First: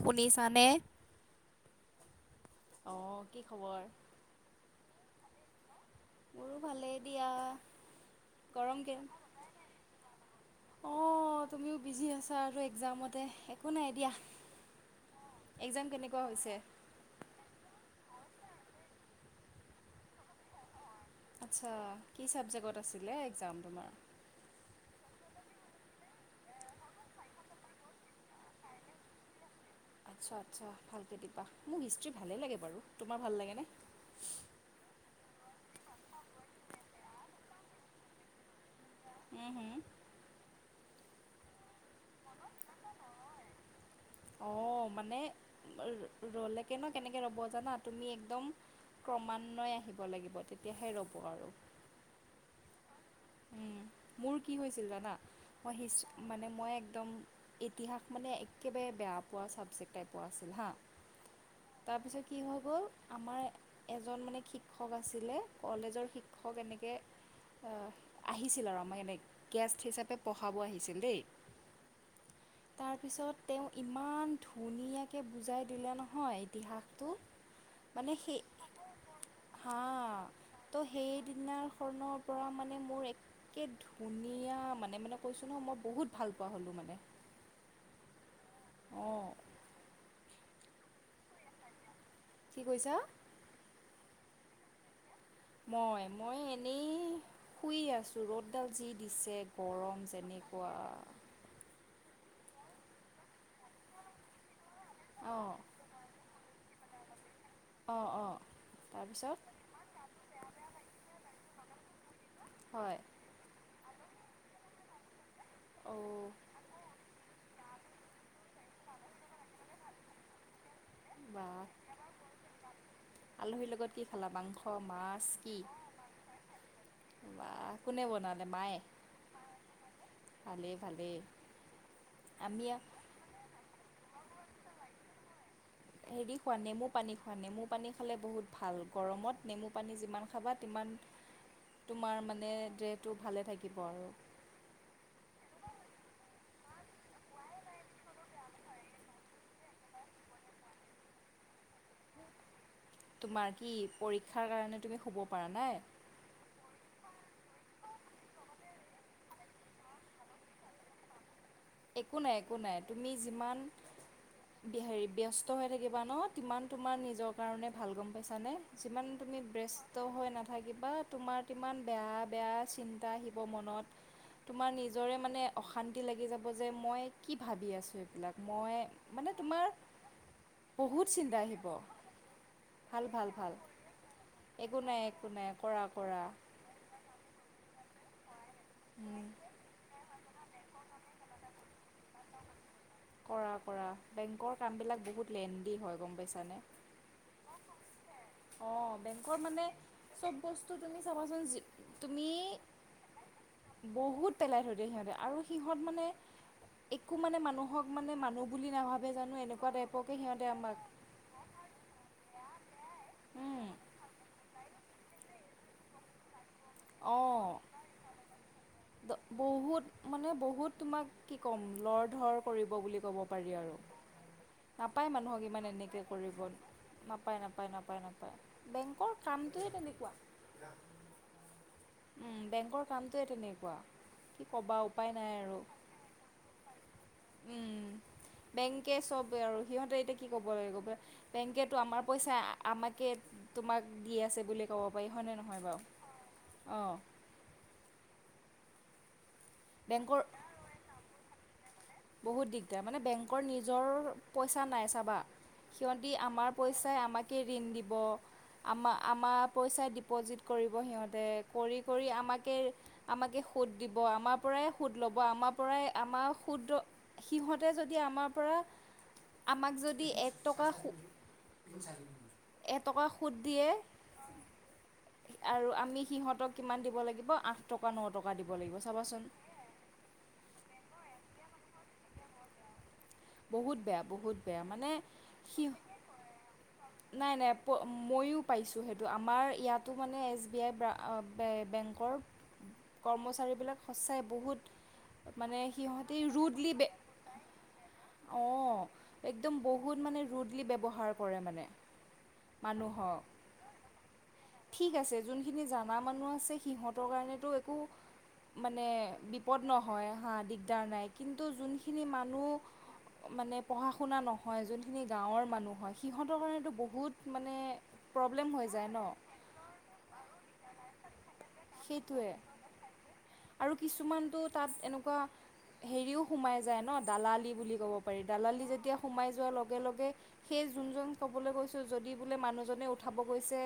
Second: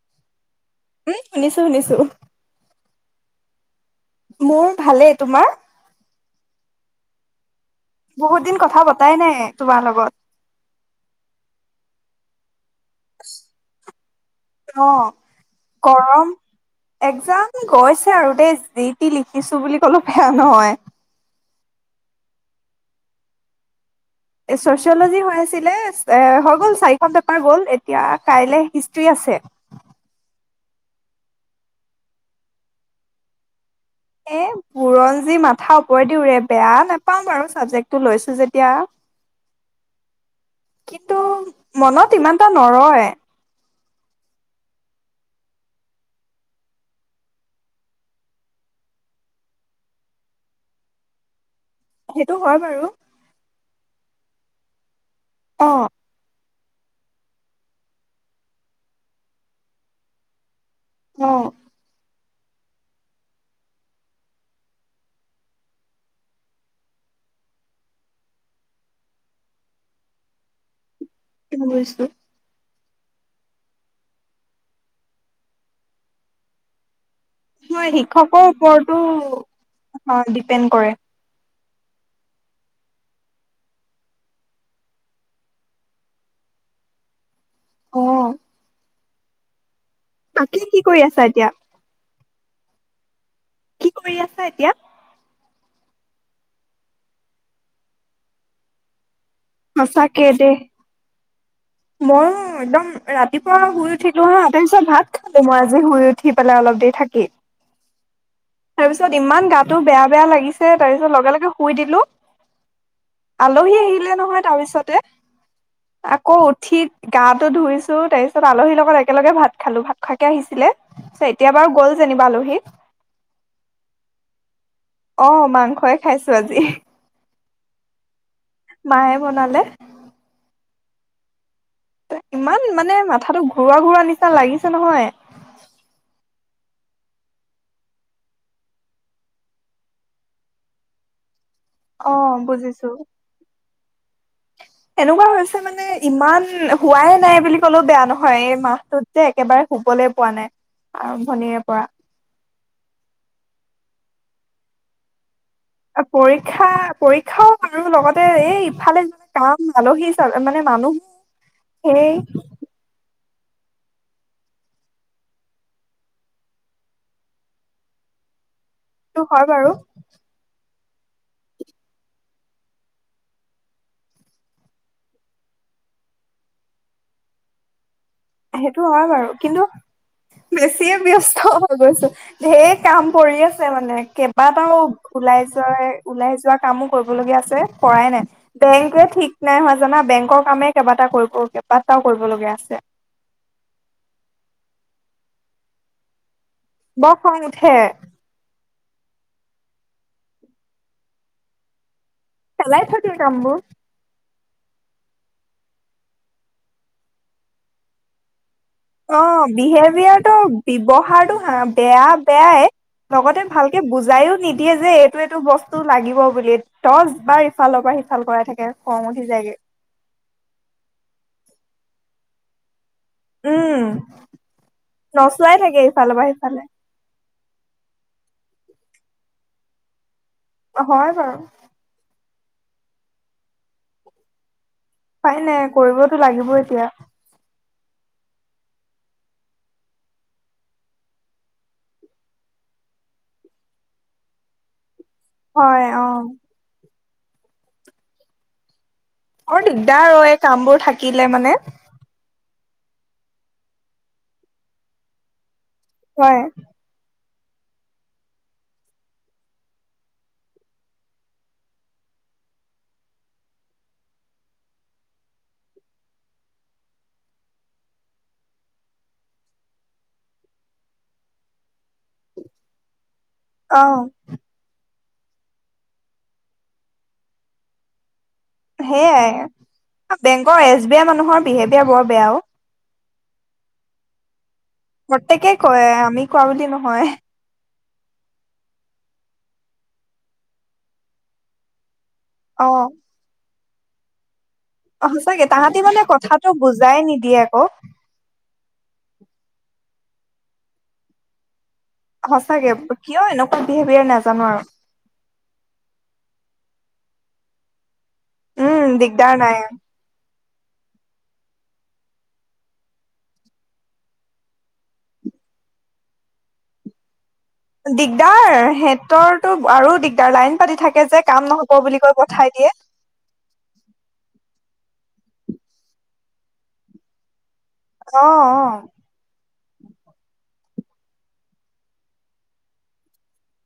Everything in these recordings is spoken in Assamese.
শুনিছানে? উম, শুনিছো-শুনিছো। অ' কি খবৰ? মোৰ ভালেই তোমাৰ? মোৰো ভালেই দিয়া। বহুত দিন গৰম কথা কে পতাই নাই তোমাৰ লগত। অ', তুমিও বিজি আছা আৰু। এক্সামতে একো নাই দিয়া অ এক্সাম কেনেকুৱা গৰম হৈছে। একজাম গৈছে আৰু দেই যি টি লিখিছো বুলি কলো বেয়া নহয়। আচ্ছা', কি চাবজেক্টট আছিলে এক্সাম তোমাৰ? চচিয়লজি হৈ আছিলে এ হৈ গ'ল, চাৰি পেপাৰ গল এতিয়া কাইলে হিষ্টি আছে। আচ্ছা-আচ্ছা, ভালকে দিবা। মো হিষ্টি ভালেই লাগে বাৰু তোমাৰ ভাল লাগেনে? এ বুৰঞ্জী মাথা ওপৰেদি উৰে, বেয়া নাপাও বাৰু চাবজেক্টটো লৈছো যেতিয়া। উম' হম', কিন্তু মনত ইমানটা নৰয়। অঁ মানে ৰ'লেকে ন কেনেকৈ ৰ'ব জানা তুমি একদম ক্ৰমান্বয়ে আহিব লাগিব, তেতিয়াহে ৰ'ব আৰু। সেইটো হয় বাৰু। উম' মোৰ কি হৈছিল জানা? অ মই মানে মই একদম ইতিহাস মানে একেবাৰে বেয়া পোৱা ছাবজেক্ট টাইপ আছিল হাঁ, অ। কি হৈ গ'ল আমাৰ এজন মানে শিক্ষক আছিলে কলেজৰ শিক্ষক এনেকে। আহিছিল আৰু আমাৰ এনে গেষ্ট হিচাপে পঢ়াব আহিছিল দেই। অ বুজিছোঁ। তাৰ পিছত তেওঁ ইমান ধুনীয়াকে বুজাই দিলে নহয় ইতিহাস। হয় শিক্ষকৰ ওপৰতো হা ডিপেণ্ড কৰে। সন্ ওপৰা মানে। মোৰ একে ধুনীয়া মানে মানে কৈছোঁ নহয় মই বহুত ভাল পোৱা হ'লোঁ মানে। অ। অঁ তাকে কি কৰি আছা এতিয়া? কি কৈছা? কি কৰি আছা এতিয়া? মই মই এনেই শুই আছো, ৰ'দডাল যি দিছে। গৰম সঁচাকে দেই। যেনেকুৱা। ময়ো একদম ৰাতিপুৱা শুই উঠিলো হা। তাৰ পিছত ভাত খালো অঁ মই আজি শুই উঠি পেলাই অলপ। দে অঁ অঁ থাকিত। তাৰপিছত ইমান গাটো বেয়া বেয়া লাগিছে তাৰ পিছত লগে লগে। শুই দিলোঁ। হয় আলহী আহিলে। নহয় তাৰ পিছতে। অ। গাটো ধুইছো তাৰপিছত আলহীৰ লগত একেলগে ভাত খালো ভাত খোৱাকে আহিছিলে। এতিয়া বাহ বাৰু গ'ল যেনিবা আলহীত, আলহীৰ লগত কি খালা মাংস মাছ আহ মাংসই খাইছো আজি। বা কোনে বনালে? মায়ে বনালে। এ ত ইমান মানে মাথাতো ঘূৰোৱা ঘূৰোৱা নিচি। লাগিছে নহয়। হেৰি খোৱা নেমু পানী খোৱা, নেমু পানী খালে বহুত ভাল গৰমত নেমু পানী যিমান খাবা তিমান। তোমাৰ অ' মানে বুজিছো। দেহটো ভালে থাকিব। থাকিব আৰু। এনেকুৱা হৈছে, মানে ইমান হোৱাই নাই বুলি কলেও বেয়া নহয়। এই মাহটোত যে একেবাৰে শুবলে পোৱা নাই আৰম্ভণিৰে পৰা। তোমাৰ কি পৰীক্ষাৰ কাৰণে তুমি হুব। পৰীক্ষা পৰীক্ষা। খাওঁ আৰু লগতে এই ইফালে কাম আলহী মানে মানুহ একো নাই সেইটো একো নাই তুমি যিমান হেৰি ব্যস্ত হৈ থাকিবা ন সিমান তোমাৰ নিজৰ কাৰণে ভাল গম পাইছানে। যিমান তুমি হয় বাৰু ব্যস্ত হৈ নাথাকিবা। বা তোমাৰ কিমান বেয়া বেয়া চিন্তা আহিব মনত তোমাৰ নিজৰে মানে অশান্তি লাগি যাব। যে মই কি ভাবি আছো। সেইটো হয় বাৰু কিন্তু বেছিয়ে বহুত ব্যস্ত চিন্তা হৈ আহিব গৈছো ধেইৰ কাম ভাল ভাল পৰি ভাল আছে মানে কেইবাটাও একো নাই একো ওলাই নাই কৰা যোৱা কৰা ওলাই যোৱা কামো কৰিবলগীয়া আছে। পৰাই নাই বেংকে উম, ঠিক নাই হয় জানা বেংকৰ কামে কেইবাটা কৰিব কেইবাটাও কৰিব লগীয়া আছে। কৰা কৰা বেংকৰ কাম বিলাক বহুত লেজি হয় গম পাইছানে। ব খং উঠে। অ বেংকৰ মানে চব বস্তু তুমি চাবাচোন। তুমি চলাই থাকে কামবোৰ বহুত পেলাই থৈ দিয়ে সিহঁতে আৰু সিহঁত মানে একো মানে মানুহক মানে মানুহ বুলি নাভাবে অ জানো এনেকুৱা টাইপকে বিহেভিয়াৰ সিহঁতে তটো আমাক ব্যৱহাৰটো বেয়া, বেয়াই লগতে উম, ভালকে বুজাইও নিদিয়ে, দিয়ে যে এইটো এইটো বস্তু লাগিব বুলি। দহ অঁ বাৰ ইফালৰ পৰা সিফাল কৰাই থাকে। খং উঠি যায়গে। বহুত মানে বহুত তোমাক কি ক'ম লৰ ধৰ কৰিব বুলি ক'ব পাৰি আৰু উম, নাপায় মানুহক নচোৱাই ইমান থাকে এনেকে ইফালৰ পৰা কৰিব। সিফালে নাপায় নাপায় নাপায় নাপায় বেংকৰ কামটোৱে তেনেকুৱা। হয় বাৰু উম বেংকৰ কামটোৱে তেনেকে, কোৱা কি কবা? উপায় নাই পাই ন কৰিবতো লাগিব এতিয়া, উম উম বেংকে চবেই আৰু সিহঁতে এতিয়া কি ক'ব লাগিব বেংকেতো আমাৰ পইচা আমাকে তোমাক দি আছে বুলি ক'ব বাৰ হয়নে নহয় বাৰু হয় অ'। অঁ। অৰ দিগদাৰ অ বেংকৰ এই কামবোৰ থাকিলে মানে, বহুত দিগদাৰ মানে বেংকৰ নিজৰ পইচা নাই চাবা। সিহতি হয় আমাৰ পইচাই আমাক ঋণ দিব আমা আমাৰ পইচাই ডিপজিট কৰিব সিহঁতে কৰি কৰি আমাকে আমাকে সুদ দিব আমাৰ পৰাই সুদ ল'ব আমাৰ পৰাই আমাৰ সুদ সিহঁতে যদি আমাৰ পৰা আমাক যদি এটকা এটকা শুদ্ধিয়ে অ'। আৰু আমি সিহঁতক কিমান দিব লাগিব আঁঠ টকা ন টকা। দিব লাগিব চাবাচোন সেইয়াই, বেংকৰ এছ বি আই মানুহৰ বিহেভিয়াৰ বৰ বেয়া অ। বহুত বেয়া বহুত। বেয়া মানে প্ৰত্যেকেই সি কয় আমি কোৱা বুলি নহয়। নাই, নাই। ময়ো পাইছোঁ সেইটো আমাৰ ইয়াতো মানে এছ বি আই বেংকৰ। কৰ্মচাৰী বিলাক। সঁচাই বহুত। অ সচাকে তাহাঁতি মানে কথাটো বুজাই নিদিয়ে আকৌ। অ একদম বহুত মানে ৰুডলি ব্যৱহাৰ কৰে মানে। সঁচাকে কিয় মানুহক এনেকোৱা বিহেভিয়াৰ নাজানো। আৰু ঠিক আছে যোনখিনি জানা মানুহ আছে। সিহঁতৰ কাৰণেতো একো উম মানে দিগদাৰ নাই বিপদ নহয় হা দিগ দিগদাৰ নাই কিন্তু যোনখিনি মানুহ মানে পঢ়া শুনা নহয় যোনখিনি গাঁৱৰ মানুহ হয় সিহঁতৰ কাৰণেতো বহুত। মানে প্ৰব্লেম হৈ দিগদাৰ যায় ন সিহঁতৰ। টো আৰু দিগদাৰ লাইন পাতি থাকে যে। কাম নহব বুলি কৈ সেইটোৱে পঠাই দিয়ে আৰু কিছুমানতটো তাত এনেকোৱা। এনেকোৱা হেৰিও সোমায় যায় ন দালালি। বুলি ক'ব পাৰি, অ অ দালালি যেতিয়া সোমাই যোৱা লগত লগে লগে সেই যোনজন কবলৈ গৈছো যদি বোলে মানুহজনে উঠাব গৈছে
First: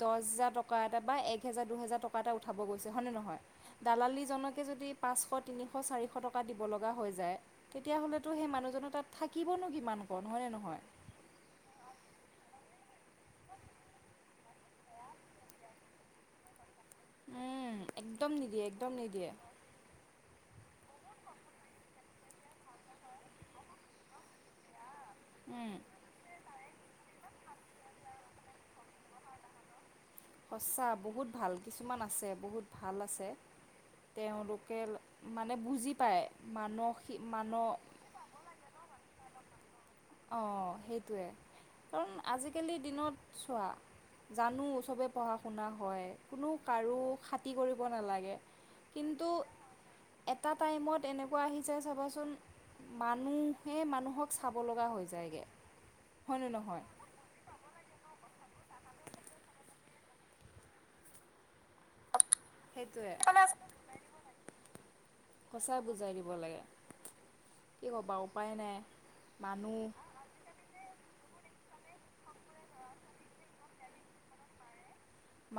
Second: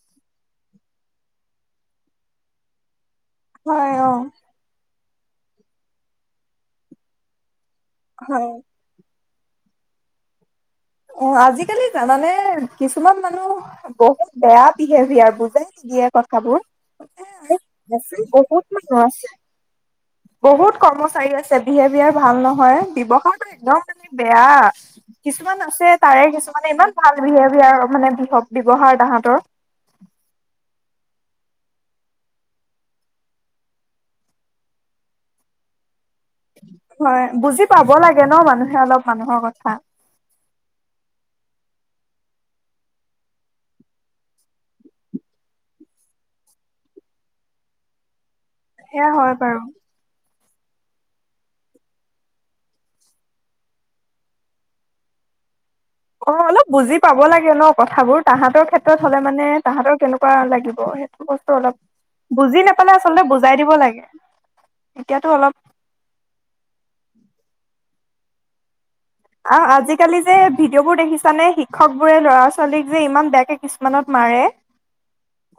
দহ হেজাৰ টকা এটা বা এক হেজাৰ দুহেজাৰ টকা। পাটা উঠাব গৈছে। হয়নে নহয়, হয় অ দালালিজনকে যদি পাঁচশ, তিনিশ, চাৰিশ টকা দিব লগা হৈ যায়। তেতিয়া হ'লেতো সেই হয় মানুহজনৰ তাত থাকিবনো কিমান কন হয়নে নহয়? অ আজিকালি জানা নে মানে কিছুমান মানুহ বহুত বেয়া বিহেভিয়াৰ বুজাই নিদিয়ে কথাবোৰ। উম, একদম নিদিয়ে বহুত একদম মানু্হ আছে। নিদিয়ে বহুত কৰ্মচাৰী আছে বিহেভিয়াৰ ভাল নহয় ব্যৱসায়টো একদম মানে বেয়া কিছুমান আ উম, কিছুমানে ইমান ভাল বিহেভিয়াৰ মানে বিহ ব্যৱহাৰ তাহতৰ। সঁচা বহুত ভাল, কিছুমান আছে বহুত ভাল আছে, তেওঁলোকে মানে বুজি পায়। মানসি হয় মান বুজি পাব লাগে ন মানুহে অলপ মানুহৰ কথা। অ সেইটোৱে কাৰণ আজিকালি দিনত চোৱা, জানো চবেই পঢ়া শুনা হয় কোনো কাৰো খাতি কৰিব নালাগে। সেয়া কিন্তু হয় বাৰু। এটা টাইমত এনেকুৱা আহি যায় চাবাচোন মানুহে মানুহক চাব লগ হৈ যায়গে। অ অলপ বুজি পাব লাগে ন কথাবোৰ। তাহাঁতৰ ক্ষেত্ৰত হ'লে মানে তাহাঁতৰ কেনেকুৱা লাগিব সেইটো বস্তু অলপ বুজি নাপালে সেইটোৱে আচলতে বুজাই দিব লাগে। এতিয়াতো অলপ সঁচাই বুজাই দিব লাগে কি ক'বা উপায় নাই। অ মানুহ আজিকালি যে ভিডিঅ' বোৰ দেখিছ নে শিক্ষক বোৰে ল'ৰা ছোৱালীক যে ইমান বেয়াকে কিছুমানত মাৰে।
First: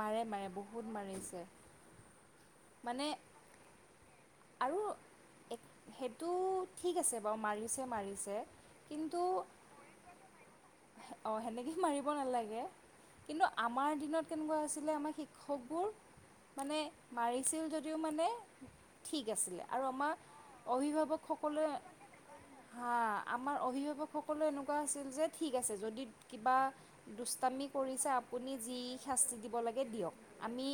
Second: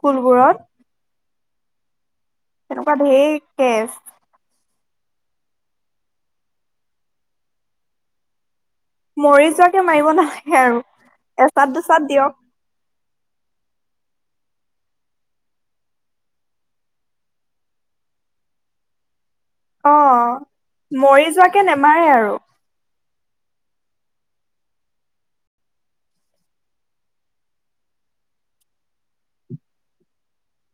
মাৰে মাৰে বহুত মাৰিছে। তেনেকুৱা মানে ঢেৰ কেছ আৰু সেইটো ঠিক আছে বাৰু মাৰিছে মাৰিছে কিন্তু মৰি যোৱাকে মাৰিব নালাগে আৰু, অঁ এচাত সেনেকৈ মাৰিব দুচাত দিয়ক। নালাগে কিন্তু আমাৰ দিনত কেনেকুৱা আছিলে আমাৰ শিক্ষকবোৰ, মানে মাৰিছিল যদিও মানে ঠিক আছিলে আৰু অ আমাৰ মৰি যোৱাকে অভিভাৱকসকলে, নেমাৰে আৰু হাঁ আমাৰ অভিভাৱকসকলো এনেকুৱা আছিল যে ঠিক আছে যদি কিবা দুষ্টামি কৰিছে আপুনি যি শাস্তি দিব লাগে দিয়ক, আমি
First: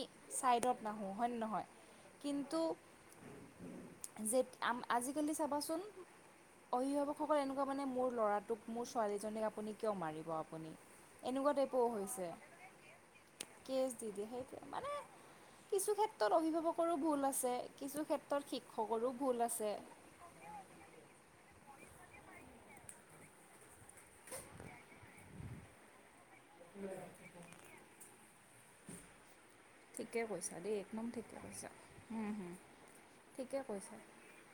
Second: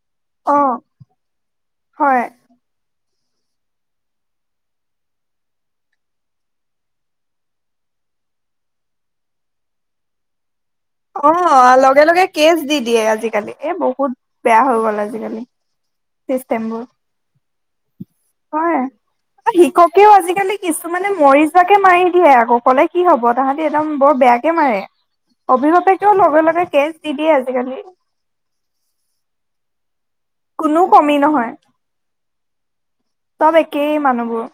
অ চাইডত নাহো হয় নে নহয়, হয় কিন্তু যে আজিকালি চাবাচোন, অভিভাৱকসকল এনেকুৱা মানে মোৰ ল'ৰাটোক মোৰ ছোৱালী জনীক আপুনি কিয় মাৰিব আপুনি অ এনেকুৱা টাইপো লগে লগে হৈছে কেচ দি দিয়ে আজিকালি, এ কেছ দি বহুত বেয়া হৈ গ'ল আজিকালি। ত চিষ্টেমবোৰ অভিভাৱকৰো ভুল আছে। কিছু ক্ষেত্ৰত হয়, শিক্ষকৰো ভুল আছে শিক্ষকেও আজিকালি কিছুমানে মৰি যো কে মাৰি দিয়ে আকৌ ক'লে কি হ'ব তাহাঁতি একদম বৰ বেয়াকে মাৰে। অভিভাৱে কিয় লগ লগে লগে কেছ দি দিয়ে আজিকালি। ঠিকে কৈছা দেই কোনো একদম কমি ঠিকে নহয় কৈছা, হুম হুম, চব ঠিকে একেই কৈছা। মানুহবোৰ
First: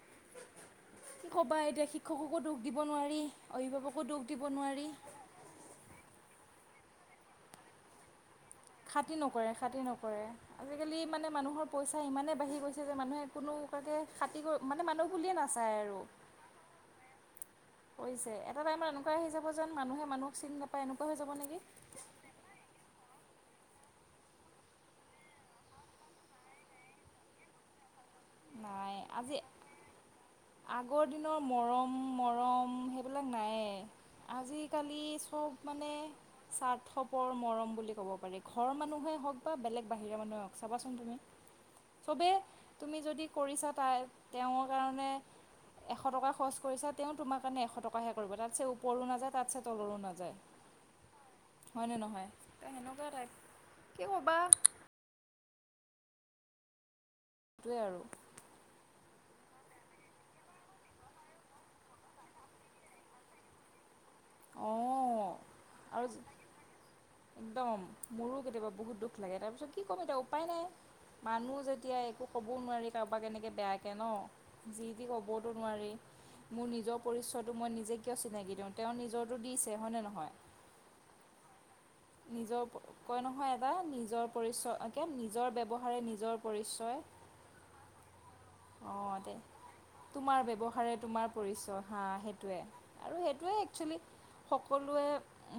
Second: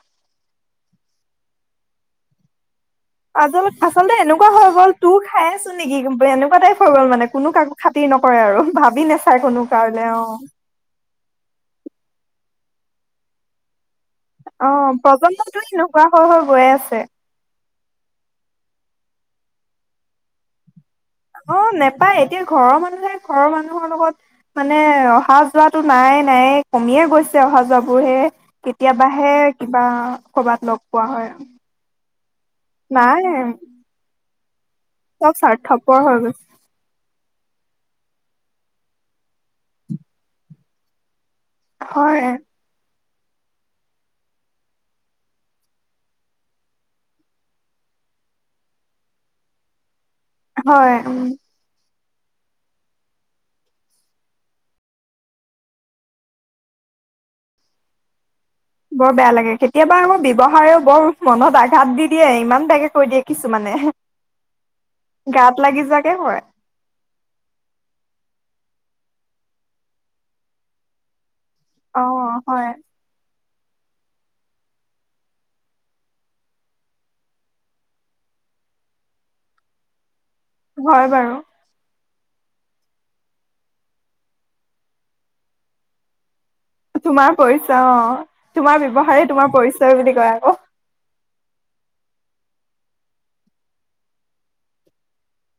কি কবা এতিয়া শিক্ষককো দুখ আজল আচলতে এনেকুৱা হৈ নোৱাৰি গ'ল তোৰ খাই আছো নেকি, এনেকুৱা টাইপ হৈ গল মানে কোনো কাকো খাতি নকৰে আৰু ভাবি খতি নাচাই নকৰে কোনো -খতি কাৰলে অ নকৰে, আজিকালি মানে মানুহৰ পইচা ইমানেই বাঢ়ি গৈছে যে, মানুহে কোনো কাকে খাতি মানে এহ্ অ মানুহ বুলিয়ে প্ৰজন্মটোই এনেকুৱা হৈ হৈ গৈয়ে আছে। হৈছে এটা টাইমত এনেকুৱাই আহি যাব যেন মানুহে মানুহক চিন নেপা অ, নেপায় এতিয়া ঘৰৰ মানুহে ঘৰৰ মানুহৰ লগত মানে অহা যোৱাটো নাই নায়েই কমিয়ে গৈছে অহা যোৱাবোৰ হে নাই কেতিয়াবাহে আজি কিবা কবাত লগ আগৰ পোৱা হয়। দিনৰ মৰম নাই নাই। আজিক আজিকালি চব মানে গৈছে স্বাৰ্থপৰ মৰম বুলি ক'ব পাৰি ঘৰৰ মানুহেই হওক বা বেলেগ বাহিৰা মানুহে হওক চাবাচোন তুমি হয় চবেই তুমি যদি ক কৰিছা তাই তেওঁৰ কাৰণে, এশ টকা খৰচ কৰিছা, তেওঁ তোমাৰ কাৰণে এশ টকাহে কৰিব। তাতছে ওপৰো নাযায় তাতছে তলৰো নাযা হয়। উ হয়, তাই সেনেকুৱা টাইপ কি ক'বা? সেইটোৱে আৰু ঢিপ ঢিপ। বৰ বেয়া লাগে কেতিয়াবা আমাৰ ব্যৱহাৰেও বৰ মনত আঘাত দি দিয়ে ইমান বেয়াকে কৈ দিয়ে কিছুমানে এ হে। অ অ অহ। আৰু যে হয় একদম মোৰ ও কেতিয়াবা বহুত দুখ লাগে, তাৰপিছত কি কম এতিয়া উপায় নাই। মানুহ যেতিয়া অ একো ক'ব ও হয় নোৱাৰি কাৰোবাক এনেকে বেয়াকে ন, যি তি ক'বওতো নোৱাৰি। মোৰ নিজৰ পৰিচয়টো মই নিজে কিয় চিনাকি দিওঁ তেওঁ নিজৰো দিছে হয়নে নহয়। হয় বাৰু নিজৰ ওপৰত কয় নহয় এটা নিজৰ পৰিচয়কে নিজৰ ব্যৱহাৰে নিজৰ পৰিচয় তোমাৰ পৰিচয় অ অ অ। তোমাৰ অঁ ব্যৱহাৰে দে তোমাৰ পৰিচয় বুলি কয় তোমাৰ আকৌ ব্যৱহাৰে তোমাৰ পৰিচয় হাঁ সেইটোৱে আৰু সেইটোৱে একচুৱেলি সকলোৱে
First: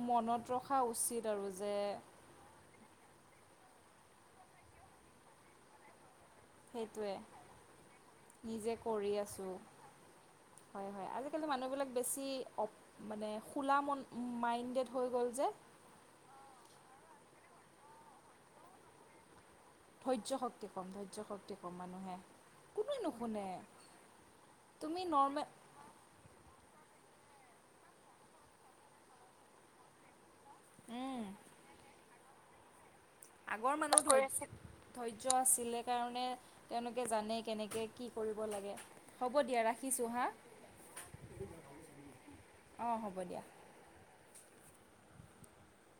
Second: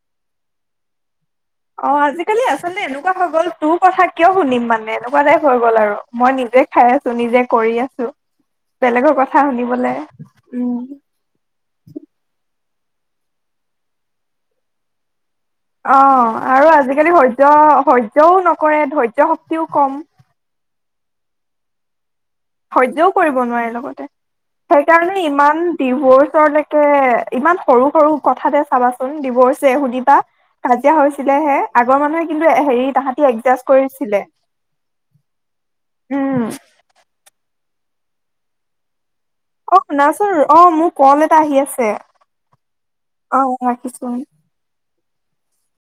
মনত ৰখা উচিত। আৰু যে অ আজিকালি আচলতে এনেকুৱা হৈ গ'ল তোৰ কথা কিয় শুনিম মানে এনেকুৱা টাইপ হৈ গ'ল আৰু মই নিজে খাই সেইটোৱে আছো নিজে কৰি আছো নিজে কৰি বেলেগৰ কথা আছোঁ শুনিবলে উম হয় হয় আজিকালি মানুহবিলাক বেছি অপ মানে খোলা মন মাইণ্ডেড হৈ গ'ল যে, অ আৰু আজিকালি সয্য সয্যয়ও নকৰে ধৈৰ্য্য শক ধৈৰ্য্য শক্তি কম ধৈৰ্য্য শক্তি কম মানুহে কোনোৱে সহ্যও কৰিব নুশুনে নোৱাৰে লগতে। তুমি সেইকাৰণে নৰ্মেল ইমান ডিভৰ্চৰ নে তে ইমান সৰু সৰু কথাতে চাবাচোন ডিভৰছে শুনিবা। কাজিয়া উম হৈছিলে হে আগৰ মানুহে কি কিন্তু এ হেৰি তাহাঁত আগৰ মানুহ ধৈৰ্য্য আছিলে কাৰণে উম তেওঁলোকে জানে, কেনেকৈ কি কৰিব লাগে। হ'ব দিয়া অ ৰাখিছোঁ হা শুনাচোন অ মোৰ কল এটা আহি আছে অঁ হ'ব দিয়া অহ ৰাখিছোন